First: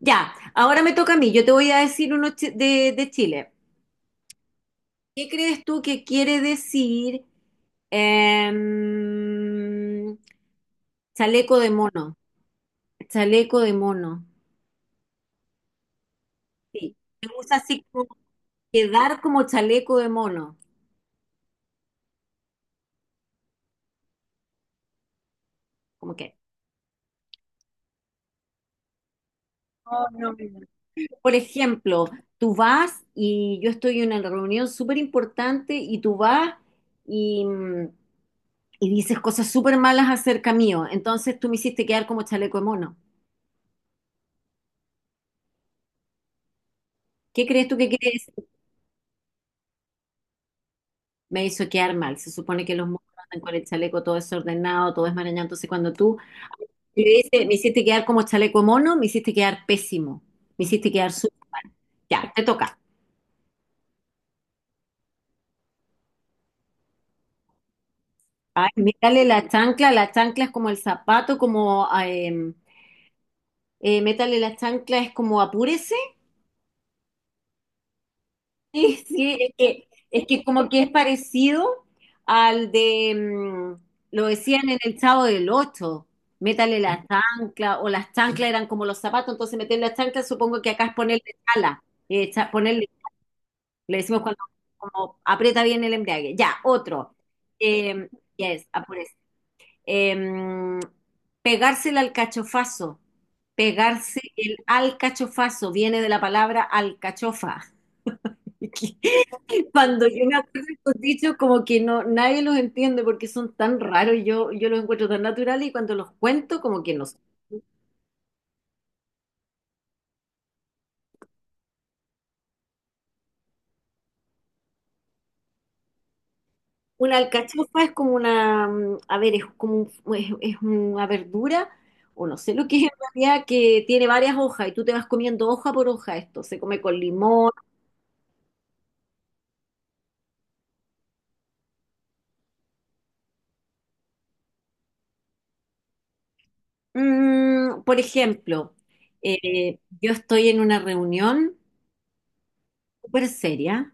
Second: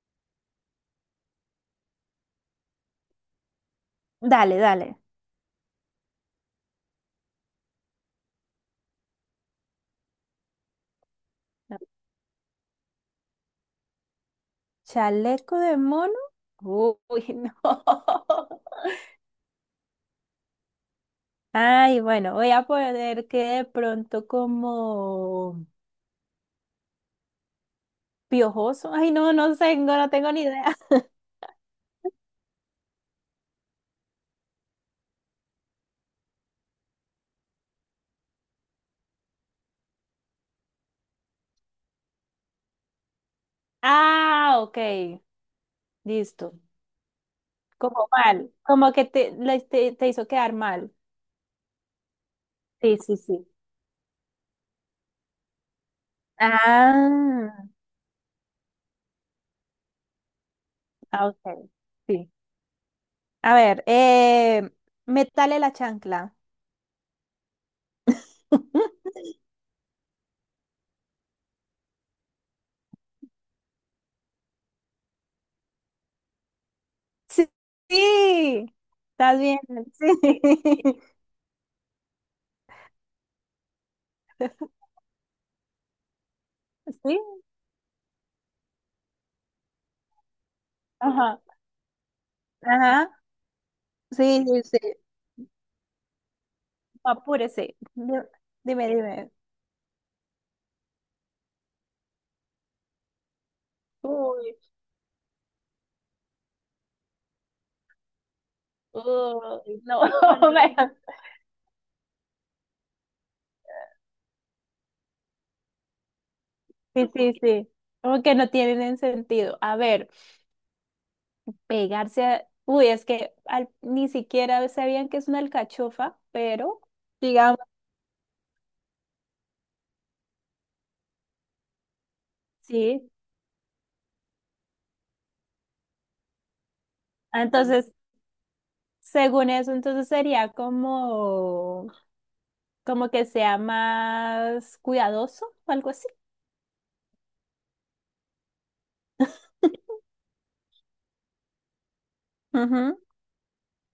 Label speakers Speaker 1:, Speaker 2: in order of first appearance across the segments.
Speaker 1: Ya, ahora me toca a mí. Yo te voy a decir uno de Chile.
Speaker 2: Dale, dale.
Speaker 1: ¿Qué crees tú que quiere decir em, chaleco de mono? Chaleco de mono.
Speaker 2: Chaleco de mono.
Speaker 1: Sí.
Speaker 2: Uy,
Speaker 1: Se
Speaker 2: no.
Speaker 1: usa así como quedar como chaleco de mono.
Speaker 2: Ay, bueno, voy a poner que de pronto como
Speaker 1: ¿Cómo que?
Speaker 2: piojoso. Ay, no, no tengo ni idea.
Speaker 1: Por ejemplo, tú vas y yo estoy en una reunión súper importante y tú vas y, mm, y dices cosas súper malas acerca mío. Entonces tú me hiciste quedar como chaleco de mono.
Speaker 2: Ah, ok, listo.
Speaker 1: ¿Qué crees tú que
Speaker 2: Como
Speaker 1: quiere decir?
Speaker 2: mal, como que te hizo quedar mal.
Speaker 1: Me hizo quedar mal. Se supone que los
Speaker 2: Sí,
Speaker 1: monos
Speaker 2: sí,
Speaker 1: andan
Speaker 2: sí.
Speaker 1: con el chaleco todo desordenado, todo desmarañado. Entonces cuando tú le dices, me
Speaker 2: Ah,
Speaker 1: hiciste quedar como chaleco de mono, me hiciste quedar pésimo. Me hiciste quedar
Speaker 2: ah,
Speaker 1: súper mal.
Speaker 2: ok, sí.
Speaker 1: Ya, te toca.
Speaker 2: A ver, métale la chancla.
Speaker 1: Ay, mírale la chancla. La chancla es como el zapato. Métale la chancla es como apúrese.
Speaker 2: Sí, sí,
Speaker 1: Sí, sí,
Speaker 2: estás bien,
Speaker 1: es
Speaker 2: sí,
Speaker 1: que como que es parecido al de, lo decían en el Chavo del Ocho, métale la
Speaker 2: sí,
Speaker 1: chancla, o las chanclas eran como los zapatos, entonces meter la chancla supongo que acá es ponerle
Speaker 2: ajá,
Speaker 1: chala, ponerle,
Speaker 2: ajá,
Speaker 1: le decimos cuando
Speaker 2: sí, sí, sí,
Speaker 1: como aprieta bien el embrague. Ya, otro.
Speaker 2: apúrese.
Speaker 1: Eh, yes,
Speaker 2: Dime, dime,
Speaker 1: em, pegarse el alcachofazo, pegarse el
Speaker 2: uy,
Speaker 1: alcachofazo, viene de la palabra alcachofa.
Speaker 2: uy, no,
Speaker 1: Cuando yo me acuerdo de
Speaker 2: bueno,
Speaker 1: estos dichos, como que no, nadie los entiende porque son tan raros, y yo los encuentro tan naturales y cuando los cuento, como que no
Speaker 2: sí,
Speaker 1: sé.
Speaker 2: sí, sí, como que no tienen sentido. A ver, es que ni siquiera sabían que es una alcachofa, pero
Speaker 1: Una
Speaker 2: digamos,
Speaker 1: alcachofa es como una, a ver, es como es una verdura, o no sé lo que es en
Speaker 2: sí.
Speaker 1: realidad, que tiene varias hojas y tú te vas comiendo hoja por hoja esto. Se come con limón.
Speaker 2: Entonces, según eso, entonces sería como... como que sea más cuidadoso o algo así.
Speaker 1: Por ejemplo, yo estoy en una reunión
Speaker 2: Ujú.
Speaker 1: súper seria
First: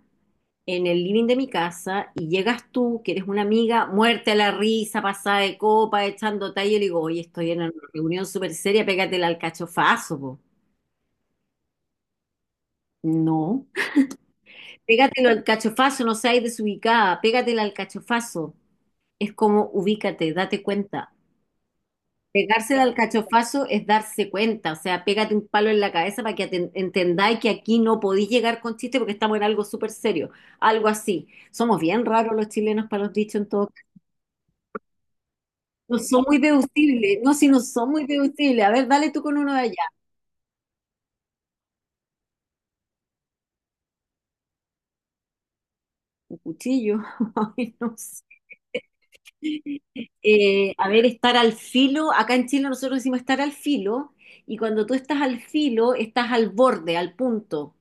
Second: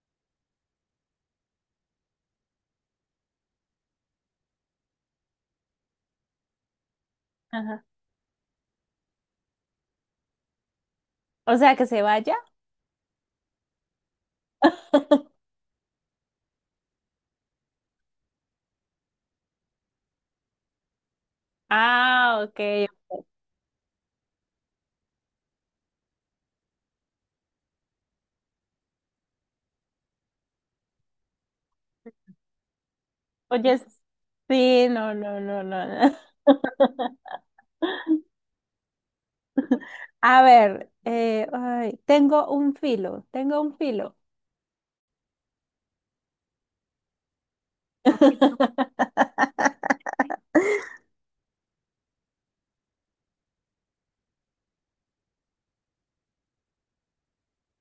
Speaker 1: en el living de mi casa y llegas tú, que eres una amiga, muerte a la risa, pasada de copa, echando talla, y le digo, oye, estoy en una
Speaker 2: Ajá.
Speaker 1: reunión súper seria, pégatela al cachofazo, po".
Speaker 2: O sea, que se vaya.
Speaker 1: No, pégatelo al cachofazo, no seas desubicada, pégatela al cachofazo. Es como ubícate, date cuenta.
Speaker 2: Ah, ok,
Speaker 1: Pegarse el
Speaker 2: ok.
Speaker 1: alcachofazo es darse cuenta, o sea, pégate un palo en la cabeza para que entendáis que aquí no podéis llegar con chiste porque estamos en algo súper serio, algo así. Somos bien raros los chilenos para los dichos en todo
Speaker 2: Oye,
Speaker 1: caso.
Speaker 2: sí, no, no, no, no,
Speaker 1: No
Speaker 2: no.
Speaker 1: son muy deducibles, no, si no son muy deducibles. A ver, dale tú con uno de allá.
Speaker 2: A ver, ay, tengo un filo.
Speaker 1: Un cuchillo, Ay, no sé. A ver, estar al filo, acá en Chile nosotros decimos estar al filo, y cuando tú estás al filo, estás al borde, al punto,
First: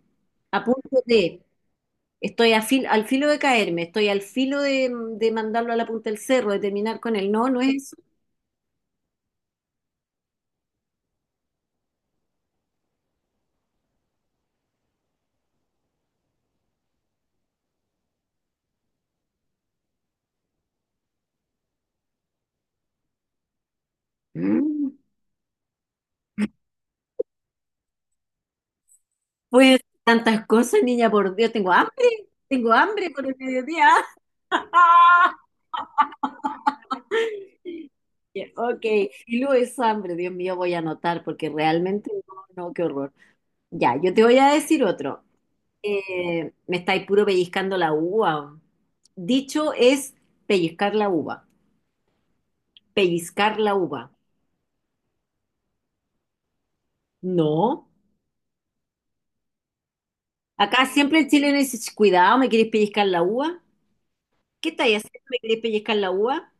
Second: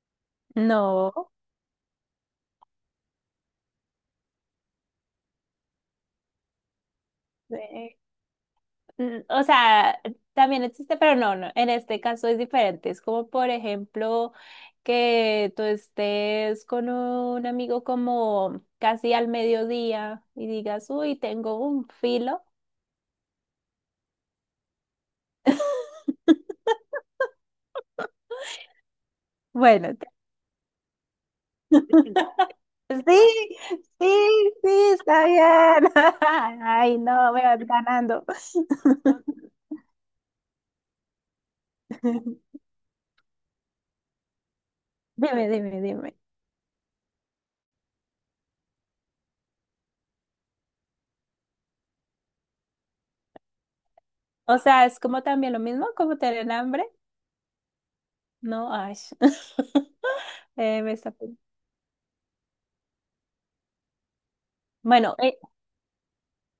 Speaker 1: a punto
Speaker 2: No.
Speaker 1: de. Estoy al filo de caerme, estoy al filo de mandarlo a la punta del cerro, de terminar con él. No, no es eso.
Speaker 2: Sí. O sea, también existe, pero no, no, en este caso es diferente. Es como, por ejemplo, que tú estés con un amigo como casi al mediodía y digas, uy, tengo un filo.
Speaker 1: Mm. Pues
Speaker 2: Bueno, te-
Speaker 1: tantas cosas, niña, por Dios, tengo hambre por el
Speaker 2: sí,
Speaker 1: mediodía.
Speaker 2: sí, sí, está bien. Ay, no, me vas ganando.
Speaker 1: Ok, y luego es hambre, Dios mío, voy a anotar porque realmente no, no, qué horror. Ya, yo te voy a decir otro.
Speaker 2: Dime, dime, dime.
Speaker 1: Me estáis puro pellizcando la uva. Dicho es pellizcar la uva, pellizcar la uva.
Speaker 2: O sea, es como también lo mismo, como tener hambre.
Speaker 1: No.
Speaker 2: No, ay. eh,
Speaker 1: Acá
Speaker 2: me está...
Speaker 1: siempre el chileno dice, "Ch, cuidado, ¿me quieres pellizcar la uva? ¿Qué estáis
Speaker 2: Bueno,
Speaker 1: haciendo? ¿Me quieres pellizcar la uva?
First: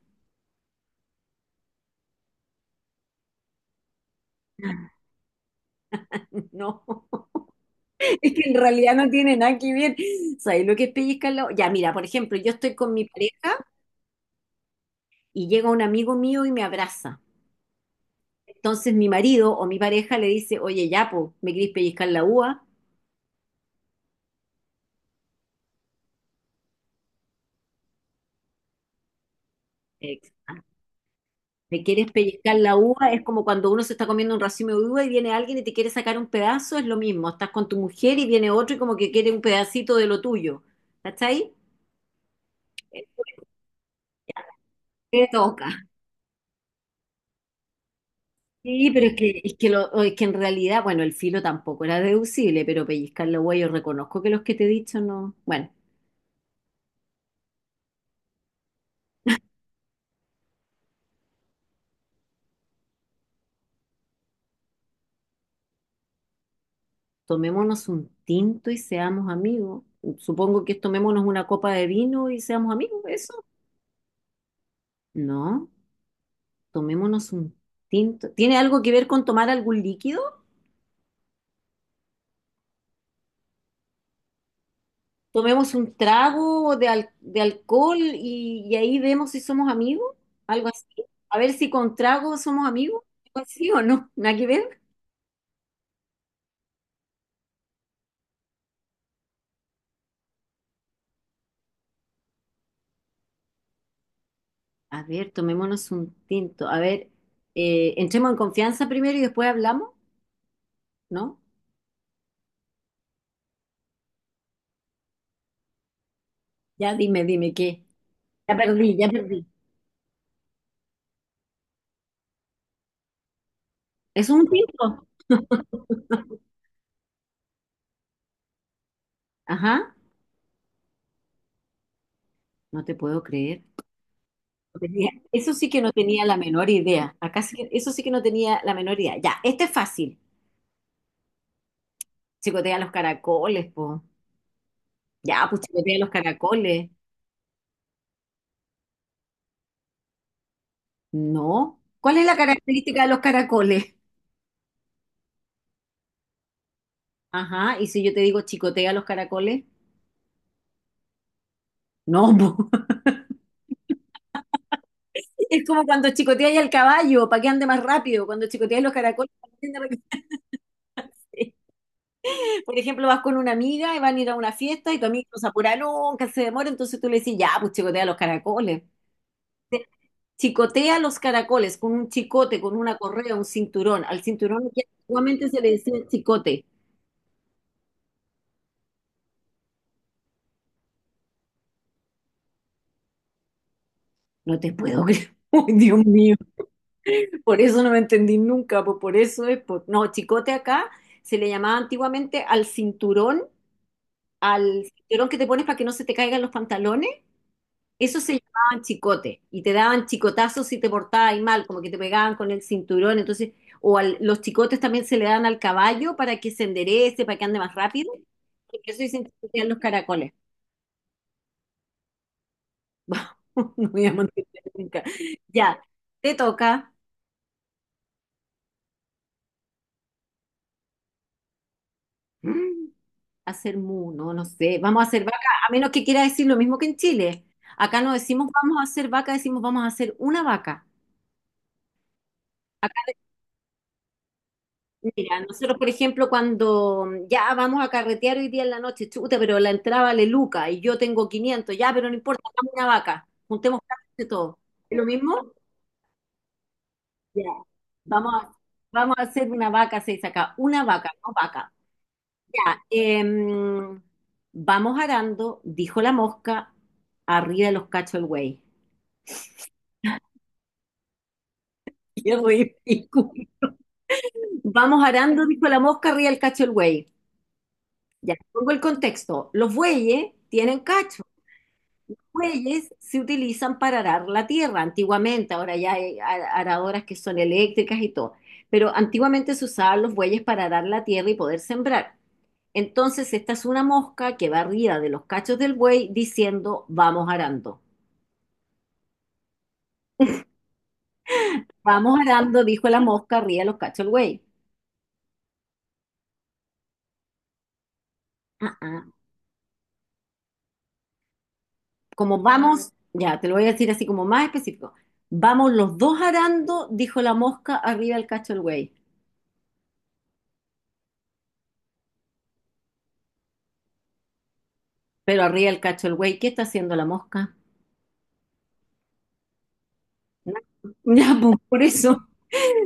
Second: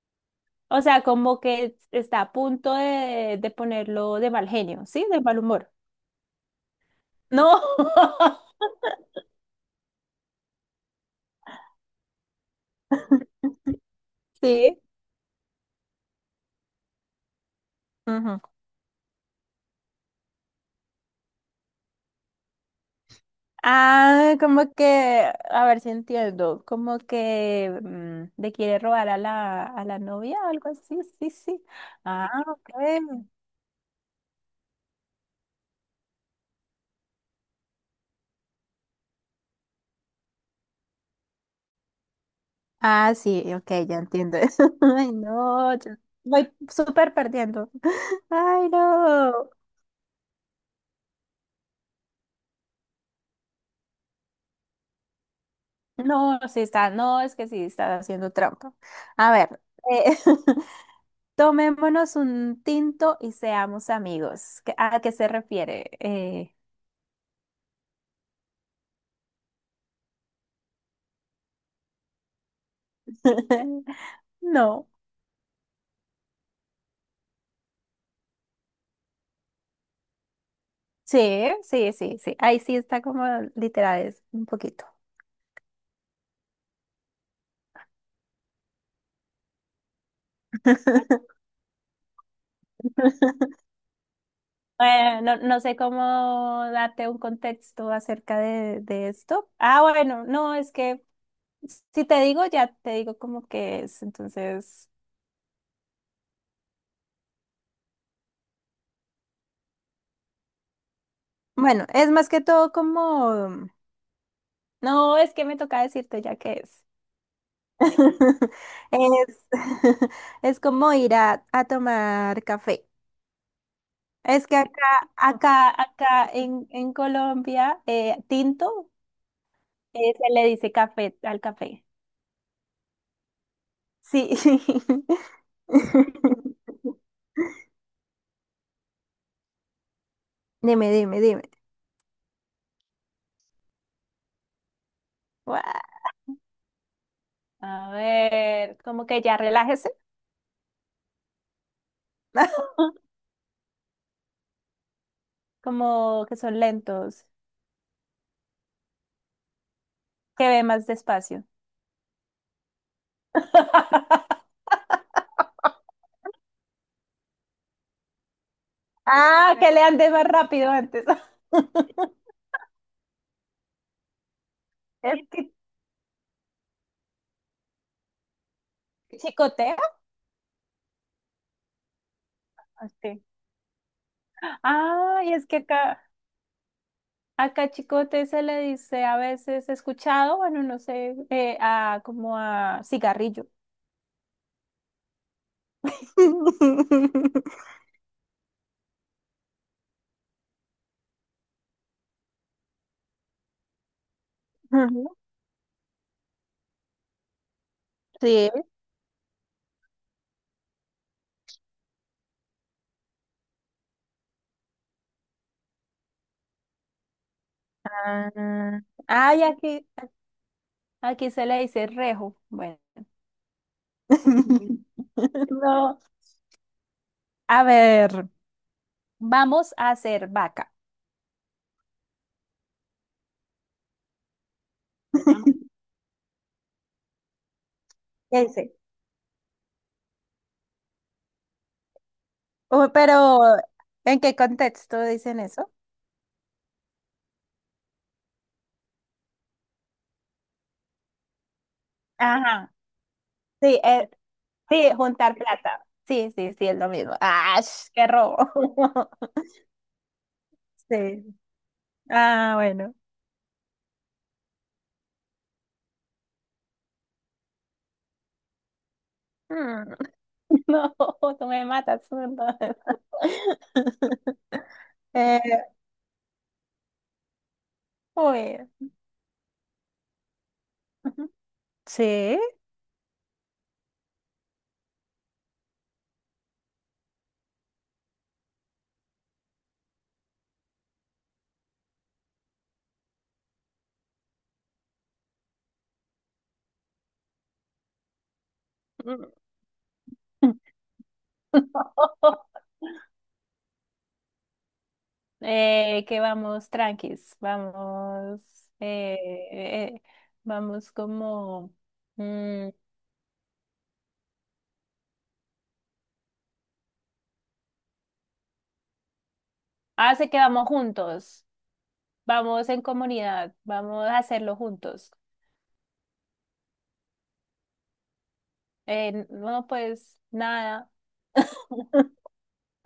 Speaker 2: o sea, como que está a punto de ponerlo de mal genio, ¿sí? De mal humor.
Speaker 1: No,
Speaker 2: No.
Speaker 1: es que en realidad no tiene nada que ver. ¿Sabes lo que es pellizcar la uva? Ya, mira, por ejemplo, yo estoy con mi pareja
Speaker 2: Sí.
Speaker 1: y llega un amigo mío y me abraza.
Speaker 2: Ujú.
Speaker 1: Entonces mi marido o mi pareja le dice, oye, ya, po, ¿me quieres pellizcar la uva?
Speaker 2: Ah, como que, a ver si entiendo, como que le quiere robar a la
Speaker 1: Ex-
Speaker 2: novia o
Speaker 1: ah,
Speaker 2: algo así, sí, sí.
Speaker 1: ¿Me quieres
Speaker 2: Ah,
Speaker 1: pellizcar
Speaker 2: ok.
Speaker 1: la uva? Es como cuando uno se está comiendo un racimo de uva y viene alguien y te quiere sacar un pedazo, es lo mismo. Estás con tu mujer y viene otro y como que quiere un pedacito de lo tuyo. ¿Cachai?
Speaker 2: Ah, sí, ok, ya entiendo eso. Ay,
Speaker 1: Te toca.
Speaker 2: no, yo voy súper perdiendo. Ay,
Speaker 1: Sí, pero es que,
Speaker 2: no.
Speaker 1: es que, o es que en realidad, bueno, el filo tampoco era deducible, pero pellizcar la huella, yo reconozco que los que te he dicho no. Bueno,
Speaker 2: No, sí está, no, es que sí está haciendo trampa. A ver, eh, tomémonos un tinto y seamos amigos. ¿Qué- ¿A qué se refiere?
Speaker 1: tomémonos un tinto y seamos amigos. Supongo que es tomémonos una copa de vino y seamos amigos, ¿eso?
Speaker 2: No.
Speaker 1: No, tomémonos un tinto. ¿Tiene algo que ver con tomar algún líquido?
Speaker 2: Sí, sí, sí, sí. Ahí sí está como literal, es un poquito.
Speaker 1: Tomemos un trago de alcohol y ahí vemos si somos amigos, algo así. A ver si con trago somos amigos, algo así o no, nada que ver.
Speaker 2: No, no sé cómo darte un contexto acerca de esto. Ah, bueno, no, es que si te digo, ya te digo como que es. Entonces,
Speaker 1: A ver, tomémonos un tinto. A ver, entremos en confianza primero y después hablamos, ¿no?
Speaker 2: bueno, es más que todo como, no, es que me toca decirte ya que
Speaker 1: Ya dime, dime qué. Ya perdí, ya perdí.
Speaker 2: es, es como ir a tomar café.
Speaker 1: ¿Es un
Speaker 2: Es que acá,
Speaker 1: tinto?
Speaker 2: acá, acá en Colombia, tinto,
Speaker 1: Ajá,
Speaker 2: se le dice café al café.
Speaker 1: no te puedo creer.
Speaker 2: Sí.
Speaker 1: No tenía- Eso sí que no tenía la menor idea. Eso sí que no tenía la menor idea. Ya, este es fácil.
Speaker 2: Dime, dime, dime.
Speaker 1: Chicotea los caracoles, po. Ya, pues
Speaker 2: Guau.
Speaker 1: chicotea los caracoles.
Speaker 2: A ver, como que ya relájese,
Speaker 1: No. ¿Cuál es la característica de los caracoles?
Speaker 2: como que son lentos,
Speaker 1: Ajá, y si yo te digo chicotea los caracoles,
Speaker 2: que ve más despacio.
Speaker 1: no, po. Es como cuando chicoteáis al caballo para que ande más rápido, cuando chicoteáis los caracoles, para
Speaker 2: Ah,
Speaker 1: que
Speaker 2: que
Speaker 1: ande
Speaker 2: le
Speaker 1: más
Speaker 2: ande más
Speaker 1: rápido.
Speaker 2: rápido antes.
Speaker 1: Por ejemplo, vas con una amiga y van a ir a una fiesta y tu
Speaker 2: Es
Speaker 1: amiga no se
Speaker 2: que
Speaker 1: apura nunca, se demora, entonces tú le decís, ya, pues chicotea los caracoles.
Speaker 2: chicotea.
Speaker 1: Chicotea los caracoles con un chicote, con una
Speaker 2: Ok.
Speaker 1: correa, un cinturón. Al cinturón que
Speaker 2: Ah, y es
Speaker 1: antiguamente
Speaker 2: que
Speaker 1: se le decía
Speaker 2: acá,
Speaker 1: chicote.
Speaker 2: acá chicote se le dice a veces escuchado, bueno, no sé, a como a cigarrillo.
Speaker 1: No te puedo creer. Uy, Dios mío, por eso no me entendí nunca, pues por eso es, no, chicote acá se le llamaba antiguamente al
Speaker 2: Ujú.
Speaker 1: cinturón que te pones para que no se te caigan los pantalones. Eso se
Speaker 2: Sí.
Speaker 1: llamaban chicote y te daban chicotazos si te portabas mal, como que te pegaban con el cinturón. Entonces, o los chicotes también se le dan al caballo para que se enderece, para que ande más rápido. Por
Speaker 2: Ah,
Speaker 1: eso dicen
Speaker 2: ah, y
Speaker 1: chicotear los
Speaker 2: aquí,
Speaker 1: caracoles.
Speaker 2: aquí se le dice rejo. Bueno,
Speaker 1: No voy a mantener nunca. Ya,
Speaker 2: no.
Speaker 1: te toca,
Speaker 2: A ver, vamos a hacer vaca.
Speaker 1: mm, hacer mu, no, no sé. Vamos a hacer vaca, a menos que quiera decir lo mismo que en Chile. Acá no
Speaker 2: ¿Qué
Speaker 1: decimos
Speaker 2: dice?
Speaker 1: vamos a hacer vaca, decimos vamos a hacer una vaca.
Speaker 2: Oh, pero ¿en qué contexto
Speaker 1: Mira,
Speaker 2: dicen eso?
Speaker 1: nosotros, por ejemplo, cuando ya vamos a carretear hoy día en la noche, chuta, pero la entrada vale Luca y yo tengo 500, ya, pero no importa, hagamos
Speaker 2: Ajá.
Speaker 1: una vaca, juntemos
Speaker 2: Sí,
Speaker 1: plata de todo.
Speaker 2: sí,
Speaker 1: ¿Es lo
Speaker 2: juntar
Speaker 1: mismo?
Speaker 2: plata. Sí, sí, sí, es lo mismo.
Speaker 1: Ya.
Speaker 2: ¡Ah, qué
Speaker 1: Vamos
Speaker 2: robo!
Speaker 1: a, vamos a hacer una vaca, seis acá, una vaca,
Speaker 2: Sí.
Speaker 1: no vaca.
Speaker 2: Ah,
Speaker 1: Ya,
Speaker 2: bueno.
Speaker 1: vamos arando, dijo la mosca, arriba de los cachos el güey.
Speaker 2: Mm, no, tú me matas,
Speaker 1: Qué
Speaker 2: no.
Speaker 1: ridículo. Vamos
Speaker 2: Eh,
Speaker 1: arando, dijo la mosca, arriba del cacho el buey. Ya,
Speaker 2: uy.
Speaker 1: pongo el contexto. Los bueyes tienen cacho.
Speaker 2: Sí.
Speaker 1: Bueyes se utilizan para arar la tierra antiguamente, ahora ya hay aradoras que son eléctricas y todo, pero antiguamente se usaban los bueyes para arar la tierra y poder sembrar. Entonces, esta es una mosca que va arriba de los cachos del buey diciendo, vamos arando.
Speaker 2: Mm.
Speaker 1: Vamos arando, dijo la mosca arriba de los cachos del buey.
Speaker 2: Que vamos tranquis, vamos,
Speaker 1: Ah, ah.
Speaker 2: eh, eh, vamos como,
Speaker 1: Como
Speaker 2: mm,
Speaker 1: vamos, ya te lo voy a decir así como más específico. Vamos los dos arando, dijo la mosca arriba del cacho del buey.
Speaker 2: hace que vamos juntos, vamos en comunidad, vamos a hacerlo juntos.
Speaker 1: Pero arriba del cacho del buey, ¿qué está haciendo la mosca?
Speaker 2: No, pues nada.
Speaker 1: Ya, pues, por eso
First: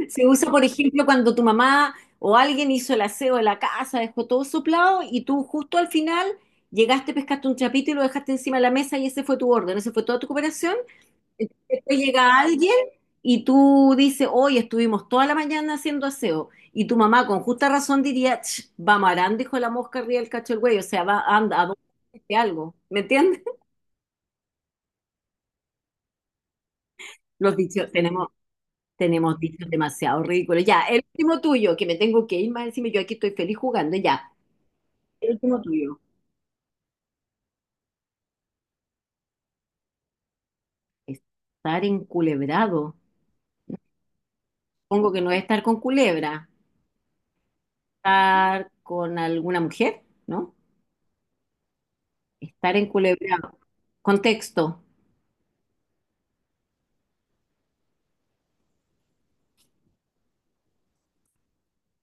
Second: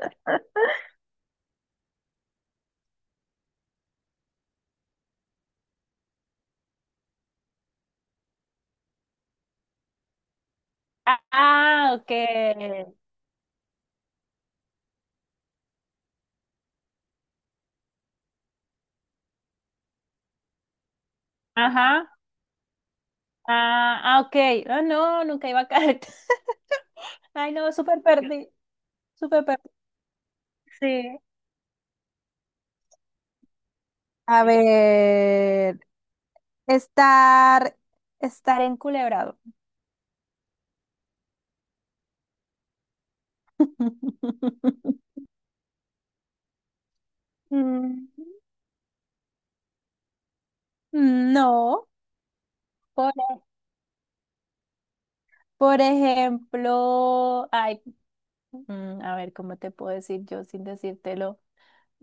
Speaker 1: se usa, por ejemplo, cuando tu mamá o alguien hizo el aseo de la casa, dejó todo soplado y tú justo al final llegaste, pescaste un chapito y lo dejaste encima de la mesa y ese fue tu orden, esa fue toda tu cooperación.
Speaker 2: Ah,
Speaker 1: Entonces,
Speaker 2: ah,
Speaker 1: después
Speaker 2: ok.
Speaker 1: llega alguien y tú dices, hoy estuvimos toda la mañana haciendo aseo. Y tu mamá con justa razón diría, "Ch, va marando, hijo de la mosca, arriba del cacho del güey, o sea, va, anda, a
Speaker 2: Ajá.
Speaker 1: dónde algo. ¿Me entiendes?
Speaker 2: Ah, ah, ok. Ah, no, nunca iba a caer. Ay,
Speaker 1: Los
Speaker 2: no,
Speaker 1: dichos,
Speaker 2: súper
Speaker 1: tenemos,
Speaker 2: perdí.
Speaker 1: Tenemos
Speaker 2: Súper
Speaker 1: dichos
Speaker 2: perdí.
Speaker 1: demasiado ridículos. Ya, el
Speaker 2: Sí.
Speaker 1: último tuyo, que me tengo que ir más encima, yo aquí estoy feliz jugando. Ya,
Speaker 2: A
Speaker 1: el último
Speaker 2: ver,
Speaker 1: tuyo.
Speaker 2: estar, estar enculebrado.
Speaker 1: Estar enculebrado. Supongo que no es estar con culebra.
Speaker 2: Mm,
Speaker 1: Estar con alguna mujer, ¿no?
Speaker 2: no.
Speaker 1: Estar
Speaker 2: Por,
Speaker 1: enculebrado. Contexto.
Speaker 2: por ejemplo, ay, a ver, ¿cómo te puedo decir yo sin decírtelo?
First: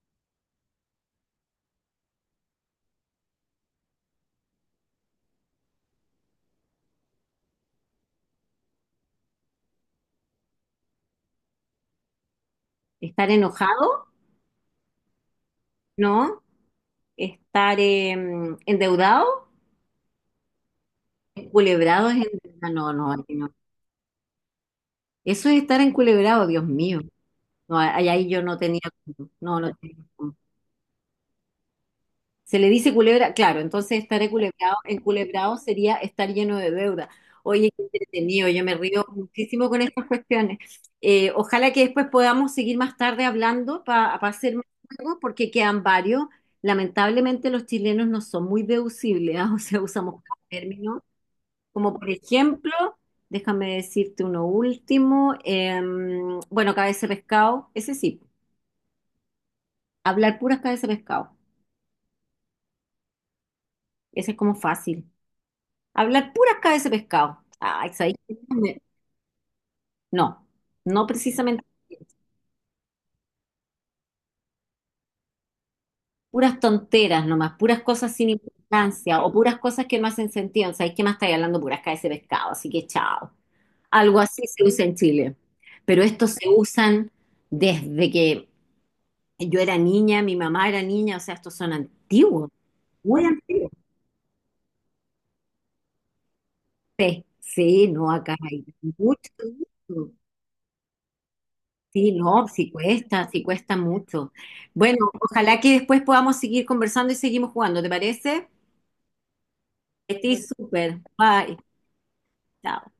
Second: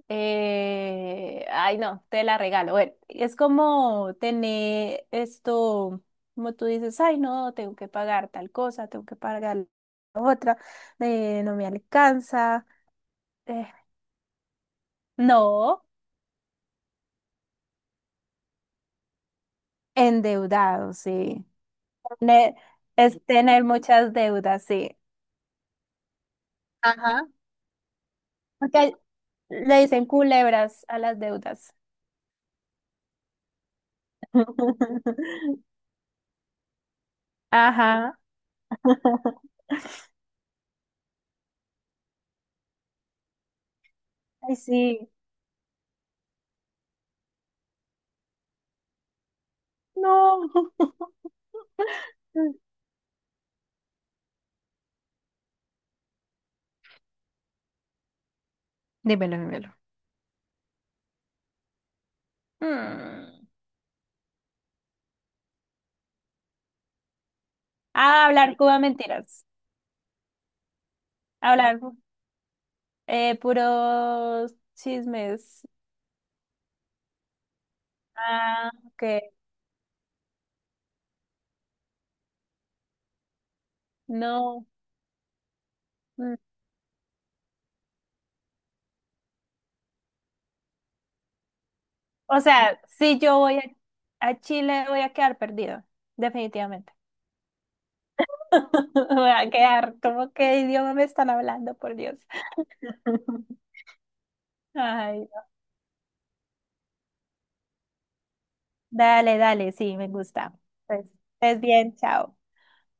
Speaker 2: Ay, no, te la regalo. Bueno, es como tener esto, como tú dices, ay, no, tengo que pagar tal cosa, tengo que pagar la otra, no me alcanza.
Speaker 1: Estar
Speaker 2: eh,
Speaker 1: enojado,
Speaker 2: no,
Speaker 1: ¿no? Estar endeudado.
Speaker 2: endeudado, sí.
Speaker 1: Enculebrado es
Speaker 2: Ne-
Speaker 1: endeudado. No, no,
Speaker 2: es
Speaker 1: ahí no.
Speaker 2: tener muchas deudas, sí.
Speaker 1: Eso es estar enculebrado, Dios mío.
Speaker 2: Ajá.
Speaker 1: No, ahí yo no tenía.
Speaker 2: Porque
Speaker 1: No, no
Speaker 2: le
Speaker 1: tenía.
Speaker 2: dicen culebras a las deudas.
Speaker 1: Se le dice culebra, claro, entonces estar enculebrado, enculebrado sería estar lleno de deuda. Oye, qué
Speaker 2: Ajá.
Speaker 1: entretenido, yo me río muchísimo con estas cuestiones. Ojalá que después podamos seguir más tarde hablando para hacer
Speaker 2: Ay,
Speaker 1: más
Speaker 2: sí.
Speaker 1: juegos, porque quedan varios. Lamentablemente los chilenos no son muy deducibles, ¿ah? O sea, usamos
Speaker 2: No.
Speaker 1: términos como por ejemplo, déjame decirte uno último, bueno, cabeza de pescado, ese sí,
Speaker 2: Dímelo, dímelo.
Speaker 1: hablar puras cabeza de pescado,
Speaker 2: Mm.
Speaker 1: ese es como fácil. Hablar puras cabezas de pescado. Ay, ¿sabéis
Speaker 2: A
Speaker 1: qué?
Speaker 2: hablar cuba mentiras.
Speaker 1: No, no
Speaker 2: A
Speaker 1: precisamente
Speaker 2: hablar puros chismes.
Speaker 1: puras tonteras nomás, puras cosas sin
Speaker 2: Ah, ok.
Speaker 1: importancia o puras cosas que no hacen sentido. ¿Sabéis qué más estáis hablando? Puras cabezas de pescado, así que chao. Algo así se
Speaker 2: No.
Speaker 1: usa en Chile. Pero estos
Speaker 2: Mm.
Speaker 1: se usan desde que yo era niña, mi mamá era niña, o sea, estos son
Speaker 2: O
Speaker 1: antiguos,
Speaker 2: sea, si
Speaker 1: muy
Speaker 2: yo voy
Speaker 1: antiguos.
Speaker 2: a Chile, voy a quedar perdido. Definitivamente.
Speaker 1: Sí, sí, no, acá hay mucho.
Speaker 2: Voy a quedar como qué idioma me están hablando, por
Speaker 1: Sí,
Speaker 2: Dios.
Speaker 1: no, sí cuesta mucho. Bueno,
Speaker 2: Ay, no.
Speaker 1: ojalá que después podamos seguir conversando y seguimos jugando, ¿te parece?
Speaker 2: Dale, dale, sí, me
Speaker 1: Estoy
Speaker 2: gusta.
Speaker 1: súper.
Speaker 2: Pues
Speaker 1: Bye.
Speaker 2: estés bien, chao.
Speaker 1: Chao.